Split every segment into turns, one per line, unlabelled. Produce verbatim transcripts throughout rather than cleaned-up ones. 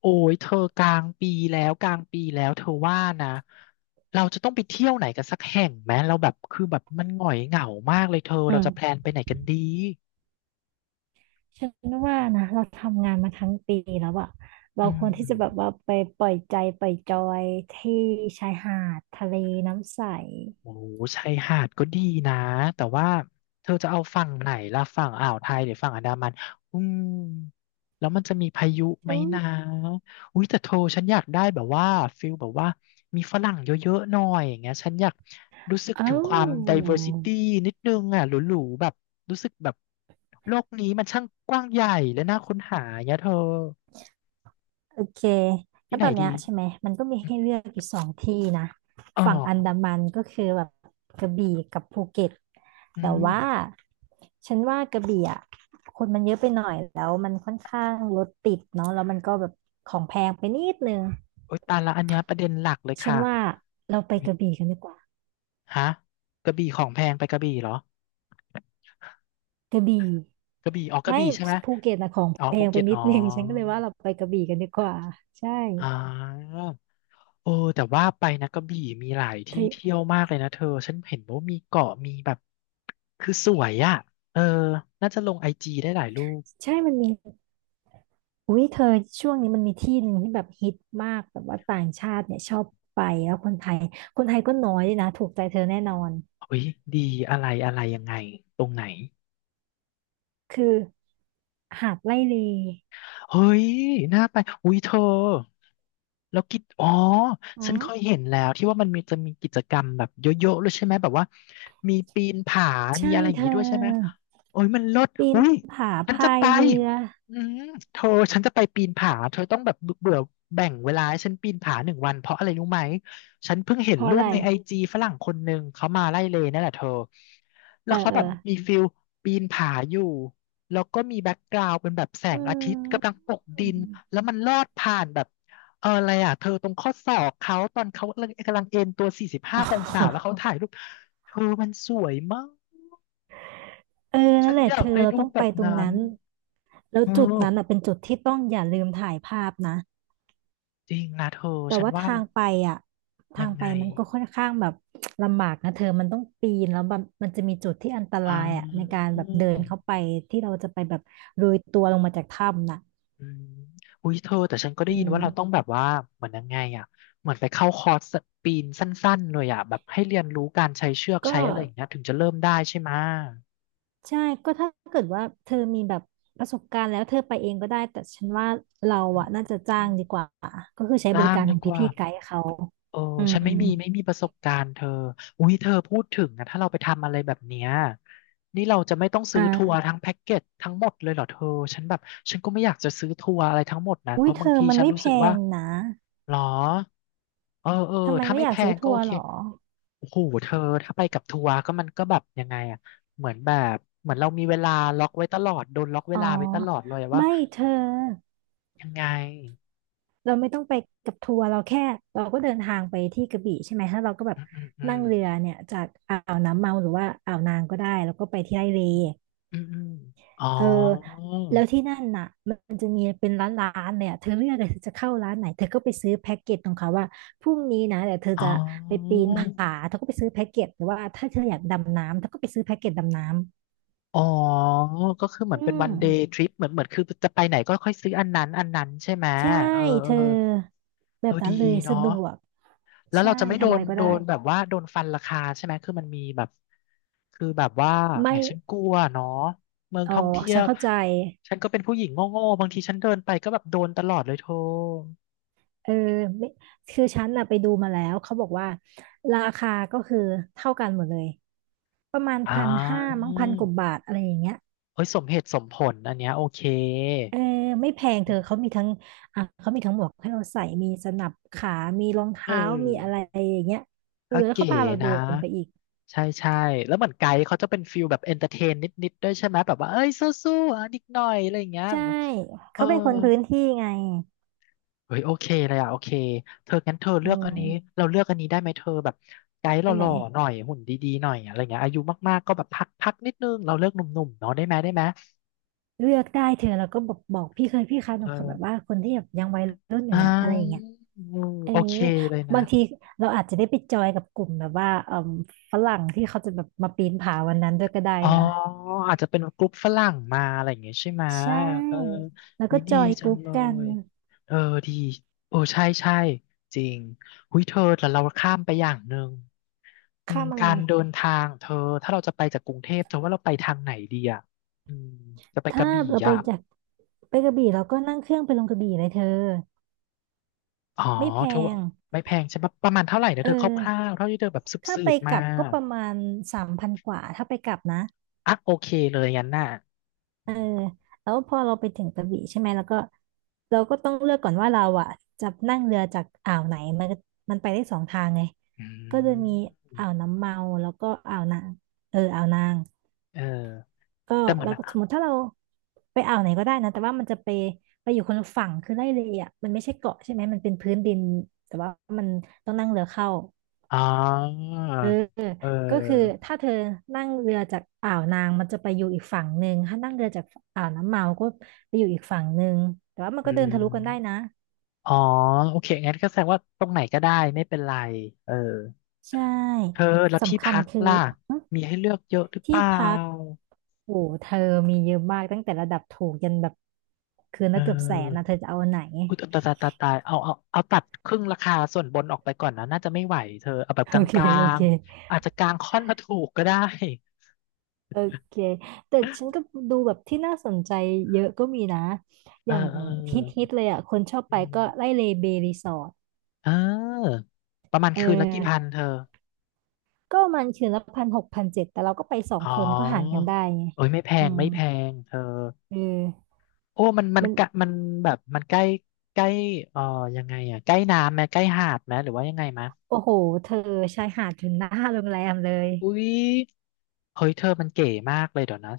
โอ้ยเธอกลางปีแล้วกลางปีแล้วเธอว่านะเราจะต้องไปเที่ยวไหนกันสักแห่งไหมเราแบบคือแบบมันหงอยเหงามากเลยเธอ
อื
เราจะแพลน
ม
ไปไหนกันดี
ฉันว่านะเราทำงานมาทั้งปีแล้วอะเรา
อื
ควรที่
ม
จะแบบว่าไปปล่อยใจปล่อยจอยที่ชายหาดทะเลน้ำใส
โอ้ชายหาดก็ดีนะแต่ว่าเธอจะเอาฝั่งไหนล่ะฝั่งอ่าวไทยหรือฝั่งอันดามันอืมแล้วมันจะมีพายุไหม
ฉัน
นะอุ้ยแต่เธอฉันอยากได้แบบว่าฟิลแบบว่ามีฝรั่งเยอะๆหน่อยอย่างเงี้ยฉันอยากรู้สึก
เอ้า
ถึงความ diversity นิดนึงอ่ะหรูๆแบบรู้สึกแบบโลกนี้มันช่างกว้างใหญ่และน่าค้นหาอย่างเงี้ยเธอ
โอเค
ที่
งั้น
ไหน
ตอน
ดี
เนี้ยใช่ไหมมันก็มีให้เลือกอยู่สองที่นะ
อ๋อ
ฝั่งอันดามันก็คือแบบกระบี่กับภูเก็ต
อื
แต่
ม
ว่าฉันว่ากระบี่อ่ะคนมันเยอะไปหน่อยแล้วมันค่อนข้างรถติดเนาะแล้วมันก็แบบของแพงไปนิดนึง
โอ๊ยตายละอันเนี้ยประเด็นหลักเลย
ฉัน
ค่ะ
ว่าเราไปกระบี่กันดีกว่า
ฮะกระบี่ของแพงไปกระบี่เหรอ
กระบี่
กระบี่อ๋อกระ
ไม่
บี่ใช่ไหม
ภูเก็ตนะของ
อ๋อ
แพ
ภู
งไป
เก็ต
นิ
อ๋
ด
อ
นึง ฉันก็เลยว่าเราไปกระบี่กันดีกว่าใช่
อ่าโอ้แต่ว่าไปนะกระบี่มีหลาย
เธ
ที่
อ
เที่ยวมากเลยนะเธอฉันเห็นว่ามีเกาะมีแบบคือสวยอ่ะเออน่าจะลงไอจีได้หลายรูป
ใช่มันมีอุ้ยเธอช่วงนี้มันมีที่หนึ่งที่แบบฮิตมากแบบว่าต่างชาติเนี่ยชอบไปแล้วคนไทยคนไทยก็น้อยด้วยนะถูกใจเธอแน่นอน
เฮ้ยดีอะไรอะไรยังไงตรงไหน
คือหาดไร่เล
เฮ้ยน่าไปอุ้ยเธอแล้วกิจอ๋อ
อื
ฉันเคย
ม
เห็นแล้วที่ว่ามันมีจะมีกิจกรรมแบบเยอะๆเลยใช่ไหมแบบว่ามีปีนผา มี
ใช่
อะไรอย่า
เธ
งงี้ด้วยใช่ไหม
อ
โอ้ยมันเลด
ปีน
อุ้ย
ผา
ฉันจะ
พา
ไป
ยเรือ
อืมเธอฉันจะไปปีนผาเธอต้องแบบเบื่อแบ่งเวลาให้ฉันปีนผาหนึ่งวันเพราะอะไรรู้ไหมฉันเพิ่งเห็น
เพราะ
รู
อะ
ป
ไร
ในไอจีฝรั่งคนหนึ่งเขามาไล่เลยนั่นแหละเธอ แล้
เออ
วเขา
เออ
แบบมีฟิลปีนผาอยู่ แล้วก็มีแบ็กกราวด์เป็นแบบแสง
อื
อาทิตย์กำลังตกดิน แล้
ม
วมันลอดผ่านแบบเอออะไรอ่ะเธอตรงข้อศอกเขาตอนเขากำลังเอนตัว สี่สิบห้า องศาแล้ว เขาถ่ายรูป เธอมันสวยมาก
เออ
ฉั
นั่น
น
แหละ
อยา
เธ
ก
อ
ไป
เรา
รู
ต้
ป
อง
แบ
ไป
บ
ตรง
นั้น
นั้นแล้ว
เออ
จุดนั้นอ่ะเป็นจุดที่ต้องอย่าลืมถ่ายภาพนะ
จริงนะเธอ
แต่
ฉัน
ว่า
ว่า
ทา
มั
ง
น
ไปอ่ะทา
ยั
ง
ง
ไป
ไง
มันก็ค่อนข้างแบบลำบากนะเธอมันต้องปีนแล้วแบบมันจะมีจุดที่อันตรายอ่ะใน
อ
การแบบเดินเข้า
อ
ไปที่เราจะไปแบบโรยตัวลงมาจากถ้ำน่ะ
อืมอุ้ยเธอแต่ฉันก็ได้
อื
ยิน
ม
ว่าเราต้องแบบว่าเหมือนยังไงอ่ะเหมือนไปเข้าคอร์สปีนสั้นๆเลยอ่ะแบบให้เรียนรู้การใช้เชือก
ก็
ใช้อะไรอย่างเงี้ยถึงจะเริ่มได้ใช่ไหมะ
ใช่ก็ถ้าเกิดว่าเธอมีแบบประสบการณ์แล้วเธอไปเองก็ได้แต่ฉันว่าเรา
อ
อ่ะน่าจะจ้าง
ืม
ดีกว่าก็คือใช้บ
ร่า
ริ
ง
การ
ดี
ของ
กว่า
พี่ๆไกด์เขา
เออ
อื
ฉัน
ม
ไม่มีไม่มีประสบการณ์เธออุ้ยเธอพูดถึงนะถ้าเราไปทำอะไรแบบเนี้ยนี่เราจะไม่ต้องซื้อทัว
อ่า
ร์ทั้งแพ็กเกจทั้งหมดเลยเหรอเธอฉันแบบฉันก็ไม่อยากจะซื้อทัวร์อะไรทั้งหมดนะเพ
อุ้ย
ราะ
เธ
บาง
อ
ที
มัน
ฉัน
ไม่
รู้
แพ
สึกว่า
งนะ
หรอเออเออ
ทำไม
ถ้า
ไม่
ไม่
อยา
แพ
กซื้อ
งก็
ทัว
โอ
ร์
เค
หรอ
โอ้โหเธอถ้าไปกับทัวร์ก็มันก็แบบยังไงอ่ะเหมือนแบบเหมือนเรามีเวลาล็อกไว้ตลอดโดนล็อกเว
อ๋อ
ลาไว้ตลอดเลยอะว่า
ไม่เธอ
ยังไง
เราไม่ต้องไปกับทัวร์เราแค่เราก็เดินทางไปที่กระบี่ใช่ไหมถ้าเราก็แบบ
อืมอืมอื
นั่
ม
งเรือเนี่ยจากอ่าวน้ำเมาหรือว่าอ่าวนางก็ได้แล้วก็ไปที่ไร่เล
อืมอืมอ๋อ
เออแล้วที่นั่นน่ะมันจะมีเป็นร้านร้านเลยอะเธอเลือกเลยเธอจะเข้าร้านไหนเธอก็ไปซื้อแพ็กเกจของเขาว่าพรุ่งนี้นะเดี๋ยวเธอ
อ๋
จะไปปี
อ
นผาเธอก็ไปซื้อแพ็กเกจหรือว่าถ้าเธออยากดำน้ำเธอก็ไปซื้อแพ็กเกจดำน้ำ
อ๋อก็คือเหมื
อื
อนเป็นวั
ม
นเดย์ทริปเหมือนเหมือนคือจะไปไหนก็ค่อยซื้ออันนั้นอันนั้นใช่ไหม
ใช่
เออ เอ
เธ
อ
อแบ
เออ
บนั้
ดี
นเลย
เนาะ
สะดวก
แล้ว
ใช่
เราจะไม่โด
ทำอะ
น
ไรก็
โด
ได้
นแบบว่าโดนฟันราคาใช่ไหมคือมันมีแบบคือแบบว่าแห
ไม่
มฉันกลัวเนาะเมือง
อ๋อ
ท่องเที่ย
ฉั
ว
นเข้าใจ
ฉันก็เป็นผู้หญิงโง่ๆบางทีฉันเดินไปก็แบบโดนตลอดเลยโท่
เออไม่คือฉันน่ะไปดูมาแล้วเขาบอกว่าราคาก็คือเท่ากันหมดเลยประมาณ
อ่
พันห้ามั้
า
งพันกว่าบาทอะไรอย่างเงี้ย
เอ้ยสมเหตุสมผลอันเนี้ยโอเค
เออไม่แพงเธอเขามีทั้งอ่ะเขามีทั้งหมวกให้เราใส่มีสนับขามีรอง
เ
เท้ามีอะ
อ
ไร
อ
อย่างเงี้ยเออ
ก็
แล้ว
เก๋
เขาพาเราเดิ
นะ
นไปอีก
ใช่ใช่แล้วเหมือนไกด์เขาจะเป็นฟิลแบบเอนเตอร์เทนนิดๆด้วยใช่ไหมแบบว่าเอ้ยสู้ๆอ่ะนิดหน่อยอะไรอย่างเงี้ย
ใช่
เออ
เขาเป็นคนพื้นที่ไง
เฮ้ยโอเคเลยอะโอเคเธองั้นเธอเลื
อื
อกอันนี้
ม
เราเลือกอันนี้ได้ไหมเธอแบบไกด์ห
อันไหน
ล่อๆหน่อยหุ่นดีๆหน่อยอะไรเงี้ยอายุมากๆก็แบบพักพักนิดนึงเราเลือกหนุ่มๆเนาะได้ไหมได้ไหม
เลือกได้เธอแล้วก็บอกบอกพี่เคยพี่คะห
เ
นูขอแบบว่า
ออ
คนที่แบบยังวัยรุ่นอ
อ่า
ยู่นะอะไรอย่างเงี้ย
อืม
เออ
โอเคเลยนะ
บางทีเราอาจจะได้ไปจอยกับกลุ่มแบบว่าเอ่มฝรั่งที่เขาจะแบบมาปีนผาวันนั้นด้วยก็ได้
อ๋อ
นะ
อาจจะเป็นกลุ่มฝรั่งมาอะไรอย่างเงี้ยใช่ไหม
ใช่
เออ
แล้ว
วิ
ก็
ดี
จอยก
จัง
รุ๊ป
เล
กัน
ยเออดีโอ้ใช่ใช่จริงหุยเธอแต่เราข้ามไปอย่างหนึ่งอื
ข้า
ม
มอะไร
การเดินทางเธอถ้าเราจะไปจากกรุงเทพเธอว่าเราไปทางไหนดีอ่ะอืมจะไปก
ถ้า
ระบี่
เราไป
อ่ะ
จากไปกระบี่เราก็นั่งเครื่องไปลงกระบี่เลยเธอ
อ๋อ
ไม่แพ
เธอว่า
ง
ไม่แพงใช่ปะประมาณเท่าไหร่นะ
เอ
เธ
อ
อคร่าวๆเท่าที่เธอแบบ
ถ้า
สื
ไป
บๆ
ก
มา
ลับก็ประมาณสามพันกว่าถ้าไปกลับนะ
อ่ะโอเคเลยงั้นน่ะ
เออแล้วพอเราไปถึงกระบี่ใช่ไหมแล้วก็เราก็ต้องเลือกก่อนว่าเราอ่ะจะนั่งเรือจากอ่าวไหนมันก็มันไปได้สองทางไง
อื
ก็จะมี
ม
อ่าวน้ำเมาแล้วก็อ่าวนางเอออ่าวนาง
เออ
ก็
แต่เหมือน
เราก็สมมติถ้าเราไปอ่าวไหนก็ได้นะแต่ว่ามันจะไปไปอยู่คนละฝั่งคือไล่เลยอ่ะมันไม่ใช่เกาะใช่ไหมมันเป็นพื้นดินแต่ว่ามันต้องนั่งเรือเข้า
อ๋อ
เออ
เ
ก็คือ
ออ
ถ้าเธอนั่งเรือจากอ่าวนางมันจะไปอยู่อีกฝั่งหนึ่งถ้านั่งเรือจากอ่าวน้ำเมาก็ไปอยู่อีกฝั่งหนึ่งแต่ว่ามัน
อื
ก็เดิน
ม
ทะลุกันได้นะ
อ๋อโอเคงั้นก็แสดงว่าตรงไหนก็ได้ไม่เป็นไรเออ
ใช
เธอ
่
แล้วที่
สำคัญ
พัก
คือ
ล่ะ
หึ
มีให้เลือกเยอะหรือเป
ที่
ล่า
พักโอ้เธอมีเยอะมากตั้งแต่ระดับถูกยันแบบคืน
เ
ละเกือบแสนนะ
ออ
เธอจะเอาอันไหน
อุยตายตายตายตายเอาเอาเอาตัดครึ่งราคาส่วนบนออกไปก่อนนะน่าจะไม่ไหวเธอเอาแบบ ก
โอเค
ลา
โอ
ง
เค
ๆอาจจะกลางค่อนมาถูกก็ได้
โอเค แต่ฉันก็ดูแบบที่น่าสนใจเยอะก็มีนะ
เอ
อ
อ
ย่าง
เอ
ฮิต
อ
ๆเลยอ่ะคนชอบไป
อื
ก็ไล่
ม
เลเบรีสอร์ท
เออประมาณ
เอ
คืนละกี่พัน
อ
เธอ
ก็มันคืนละพันหกพันเจ็ดแต่เราก็ไปสอง
อ๋อ
คนก็หารกันได้ไง
เอ้ยไม่แพ
อื
ง
ม
ไม่แพงเธอ
เออ
โอ้มันมัน
มัน
กะมันแบบมันใกล้ใกล้เอ่อยังไงอ่ะใกล้น้ำไหมใกล้หาดไหมหรือว่ายังไงมะ
โอ้โหเธอชายหาดถึงหน้าโรงแรมเลย
อุ้ยเฮ้ยเธอมันเก๋มากเลยเดี๋ยวนะ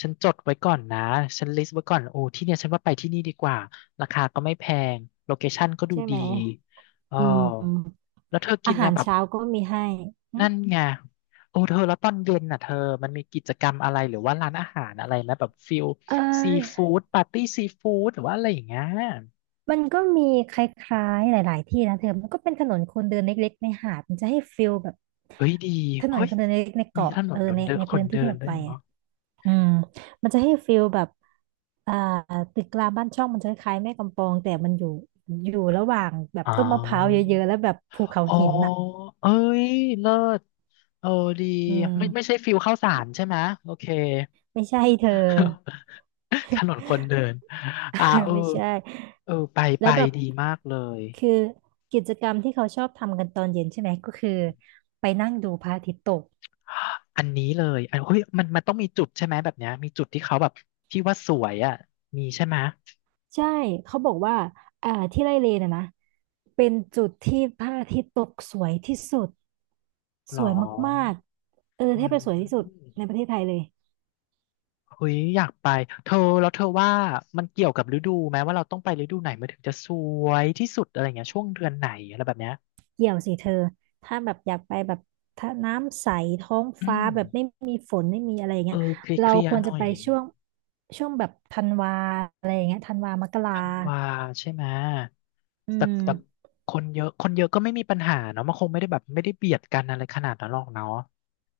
ฉันจดไว้ก่อนนะฉันลิสต์ไว้ก่อนโอ้ที่เนี่ยฉันว่าไปที่นี่ดีกว่าราคาก็ไม่แพงโลเคชั่นก็ดู
ใช่
ดี
ไหม
เออ
อืม
แล้วเธอกิ
อา
น
หา
นะ
ร
แบบ
เช้าก็มีให้หึ
นั่นไงโอ้เธอแล้วตอนเย็นน่ะเธอมันมีกิจกรรมอะไรหรือว่าร้านอาหารอะไรไหมแบบฟิล
เ
ซี
ออ
ฟู้ดปาร์ตี้ซีฟู้ดหรือว่าอะไรอย่างเงี้ย
มันก็มีคล้ายๆหลายๆที่นะเธอ มันก็เป็นถนนคนเดินเล็กๆในหาด มันจะให้ฟิลแบบ
เฮ้ยดี
ถนน
เฮ้ย
คนเดินเล็กๆใน
มี
เกาะ
ถน
เออ
นค
ใน
นเดิน
ใน
ค
พื้
น
นที่
เดิ
ที่
น
เรา
ด้ว
ไป
ยเนาะ
อะ อืมมันจะให้ฟีลแบบอ่าตึกรามบ้านช่องมันจะคล้ายๆแม่กำปองแต่มันอยู่อยู่ระหว่างแบบ
อ๋
ต้นมะพร้าวเย
อ
อะๆแล้วแบบภูเขา
อ๋อ
หินน่ะ
เอ้ยเลิศเออดี
อืม
ไม่ไม่ใช่ฟิลข้าวสารใช่ไหมโอเค
ไม่ใช่เธอ
ถนนคนเดินอ่า เออ
ไม่ใช่
เออไปไป
แล้วแบบ
ดีมากเลย
คือกิจกรรมที่เขาชอบทำกันตอนเย็นใช่ไหมก็คือไปนั่งดูพระอาทิตย์ตก
อันนี้เลยอันเฮ้ยมันมันต้องมีจุดใช่ไหมแบบเนี้ยมีจุดที่เขาแบบที่ว่าสวยอ่ะมีใช่ไหม
ใช่เขาบอกว่าอ่าที่ไร่เลนอะนะเป็นจุดที่พระอาทิตย์ตกสวยที่สุด
หร
ส
อ
วยมาก ๆ เออ
อื
แทบจะสวย
ม
ที่สุดในประเทศไทยเลย
เฮ้ยอยากไปเธอแล้วเธอว่ามันเกี่ยวกับฤดูไหมว่าเราต้องไปฤดูไหนมันถึงจะสวยที่สุดอะไรเงี้ยช่วงเดือนไหนอะไรแบบเนี้ย
เกี่ยวสิเธอถ้าแบบอยากไปแบบถ้าน้ำใสท้อง
อื
ฟ้า
ม
แบบไม่มีฝนไม่มีอะไรอย่าง
เอ
เงี้ย
อเคลียร์
เรา
เคลีย
ค
ร์
วร
ห
จะ
น่อย
ไปช่วงช่วงแบบธันวาอะไรอย่างเงี้ยธันวา มกรา
ธันวาใช่ไหม
อื
แต่
ม
แต่คนเยอะคนเยอะก็ไม่มีปัญหาเนาะมันคงไม่ได้แบบไม่ได้เบียดกันอะไรขนาดนั้นหรอกเนาะ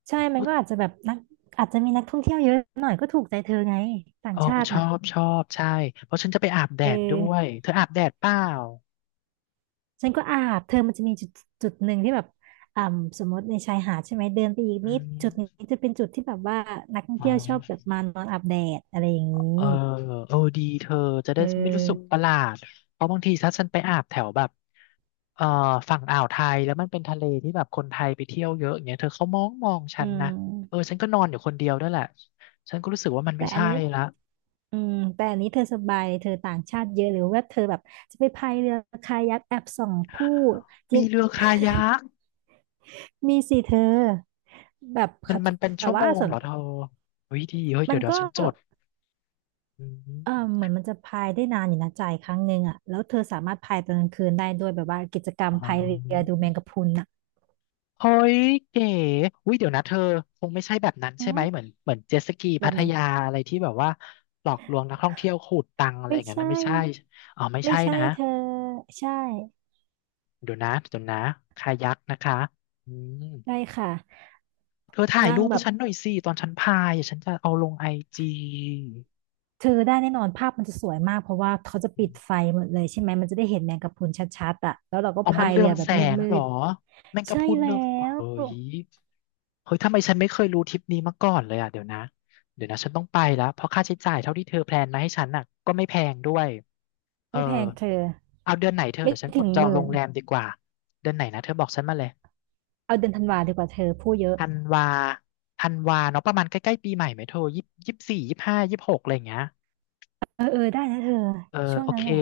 ใช่มัน
อุ๊ย
ก็อาจจะแบบนักอาจจะมีนักท่องเที่ยวเยอะหน่อยก็ถูกใจเธอไงต่าง
เออ
ชาติ
ชอ
น่ะ
บชอบใช่เพราะฉันจะไปอาบแด
เอ
ดด้
อ
วยเธออาบแดดเปล่า
ฉันก็อาบเธอมันจะมีจุดจุดหนึ่งที่แบบอ่าสมมติในชายหาดใช่ไหมเดินไปอีก
อื
นิดจุดนี้
ม
จะเป็นจุดที่แบบว่านักท่อง
อ๋
เที่ยวชอบแบ
อ
บมานอนอาบแดดอะไรอย่างนี้
เออเออดีเธอจะ
เ
ได้ไม่อรู้สึก
ออ
ประหลาดเพราะบางทีถ้าฉันไปอาบแถวแบบเอ่อฝั่งอ่าวไทยแล้วมันเป็นทะเลที่แบบคนไทยไปเที่ยวเยอะอย่างเงี้ยเธอเขามองมองฉั
อื
นนะเออ
ม
ฉันก็นอนอยู่คนเดียวด้วยแหละฉันก็รู้สึกว่ามัน
แต่
ไม่
อัน
ใช่
นี้
ละ
อืมแต่อันนี้เธอสบายเธอต่างชาติเยอะหรือว่าเธอแบบจะไปพายเรือคายักแอบส่องผู้จริ
มี
ง
เรือคายัก
มีสิเธอแบบ
มัน
เขา
มันเป็น
แต่
ชั่วโม
ว่า
ง
ส่ว
เห
น
รอเธอเฮ้ยดีเฮ้ย
มั
เดี๋ย
น
วเดี๋ยว
ก็
ฉันจดอื
เออเห
ม
มือนมันจะพายได้นานอยู่นะจ่ายครั้งหนึ่งอ่ะแล้วเธอสามารถพายตอนกลางคืนได้ด้วยแบบว่ากิจกรรม
อ๋อ
พายเรือดูแมงกะพรุนอ่ะ
เฮ้ยเก๋อุ้ยเดี๋ยวนะเธอคงไม่ใช่แบบนั้น
อ๋
ใช่ไหมเหมือน
อ
เหมือนเจ็ตสกี
แบ
พั
บ
ท
ไหน
ยาอะไรที่แบบว่าหลอกลวงนักท่องเที่ยวขูดตังค์อะไรอ
ไม่
ย่างนั้นนะ
ใช่
ไม่ใช่อ๋อไม่
ไม่
ใช่
ใช่
นะ
เธอใช่
เดี๋ยวนะเดี๋ยวนะคายักนะคะอืม
ได้ค่ะ
เธอถ่าย
นั่ง
รูป
แบ
ให้
บ
ฉันหน่อยสิตอนฉันพายอ่ะฉันจะเอาลงไอจี
เธอได้แน่นอนภาพมันจะสวยมากเพราะว่าเขาจะ
อ
ปิ
ม
ดไฟหมดเลยใช่ไหมมันจะได้เห็นแมงกะพรุนชัดๆอ่ะแล้วเราก็
อ๋อมั
พา
น
ย
เรื
เรื
อ
อ
ง
แบ
แส
บ
ง
มื
เหรอ
ด
แม่ง
ๆ
ก็
ใช่
พูด
แล้
เรื่อง
ว
เฮ้ย เฮ้ยทำไมฉันไม่เคยรู้ทริปนี้มาก่อนเลยอ่ะเดี๋ยวนะเดี๋ยวนะฉันต้องไปแล้วเพราะค่าใช้จ่ายเท่าที่เธอแพลนมาให้ฉันน่ะก็ไม่แพงด้วยเออ
ไม่แพงเธอ
เอาเดือนไหนเธอ
ไม่
เดี๋ยวฉันก
ถึ
ด
ง
จอ
ห
งโร
มื่น
งแรมดีกว่าเดือนไหนนะเธอบอกฉันมาเลย
เอาเดือนธันวาดีกว่าเธอพูดเยอะ
ธันวาธันวาเนาะประมาณใกล้ๆปีใหม่ไหมเธอยี่ยี่สี่ยี่ห้ายี่หกอะไรอย่างเงี้ย
เออเออได้นะเธอ
เออ
ช่วง
โอ
นั้
เค
นแหละ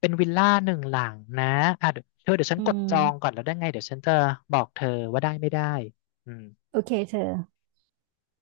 เป็นวิลล่าหนึ่งหลังนะอ่ะเดี๋ยวเธอเดี๋ยวฉัน
อื
กดจองก่อน
ม
แล้วได้ไงเดี๋ยวฉันจะบอกเธอว่าได้ไม่ได้อืม
โอเคเธอ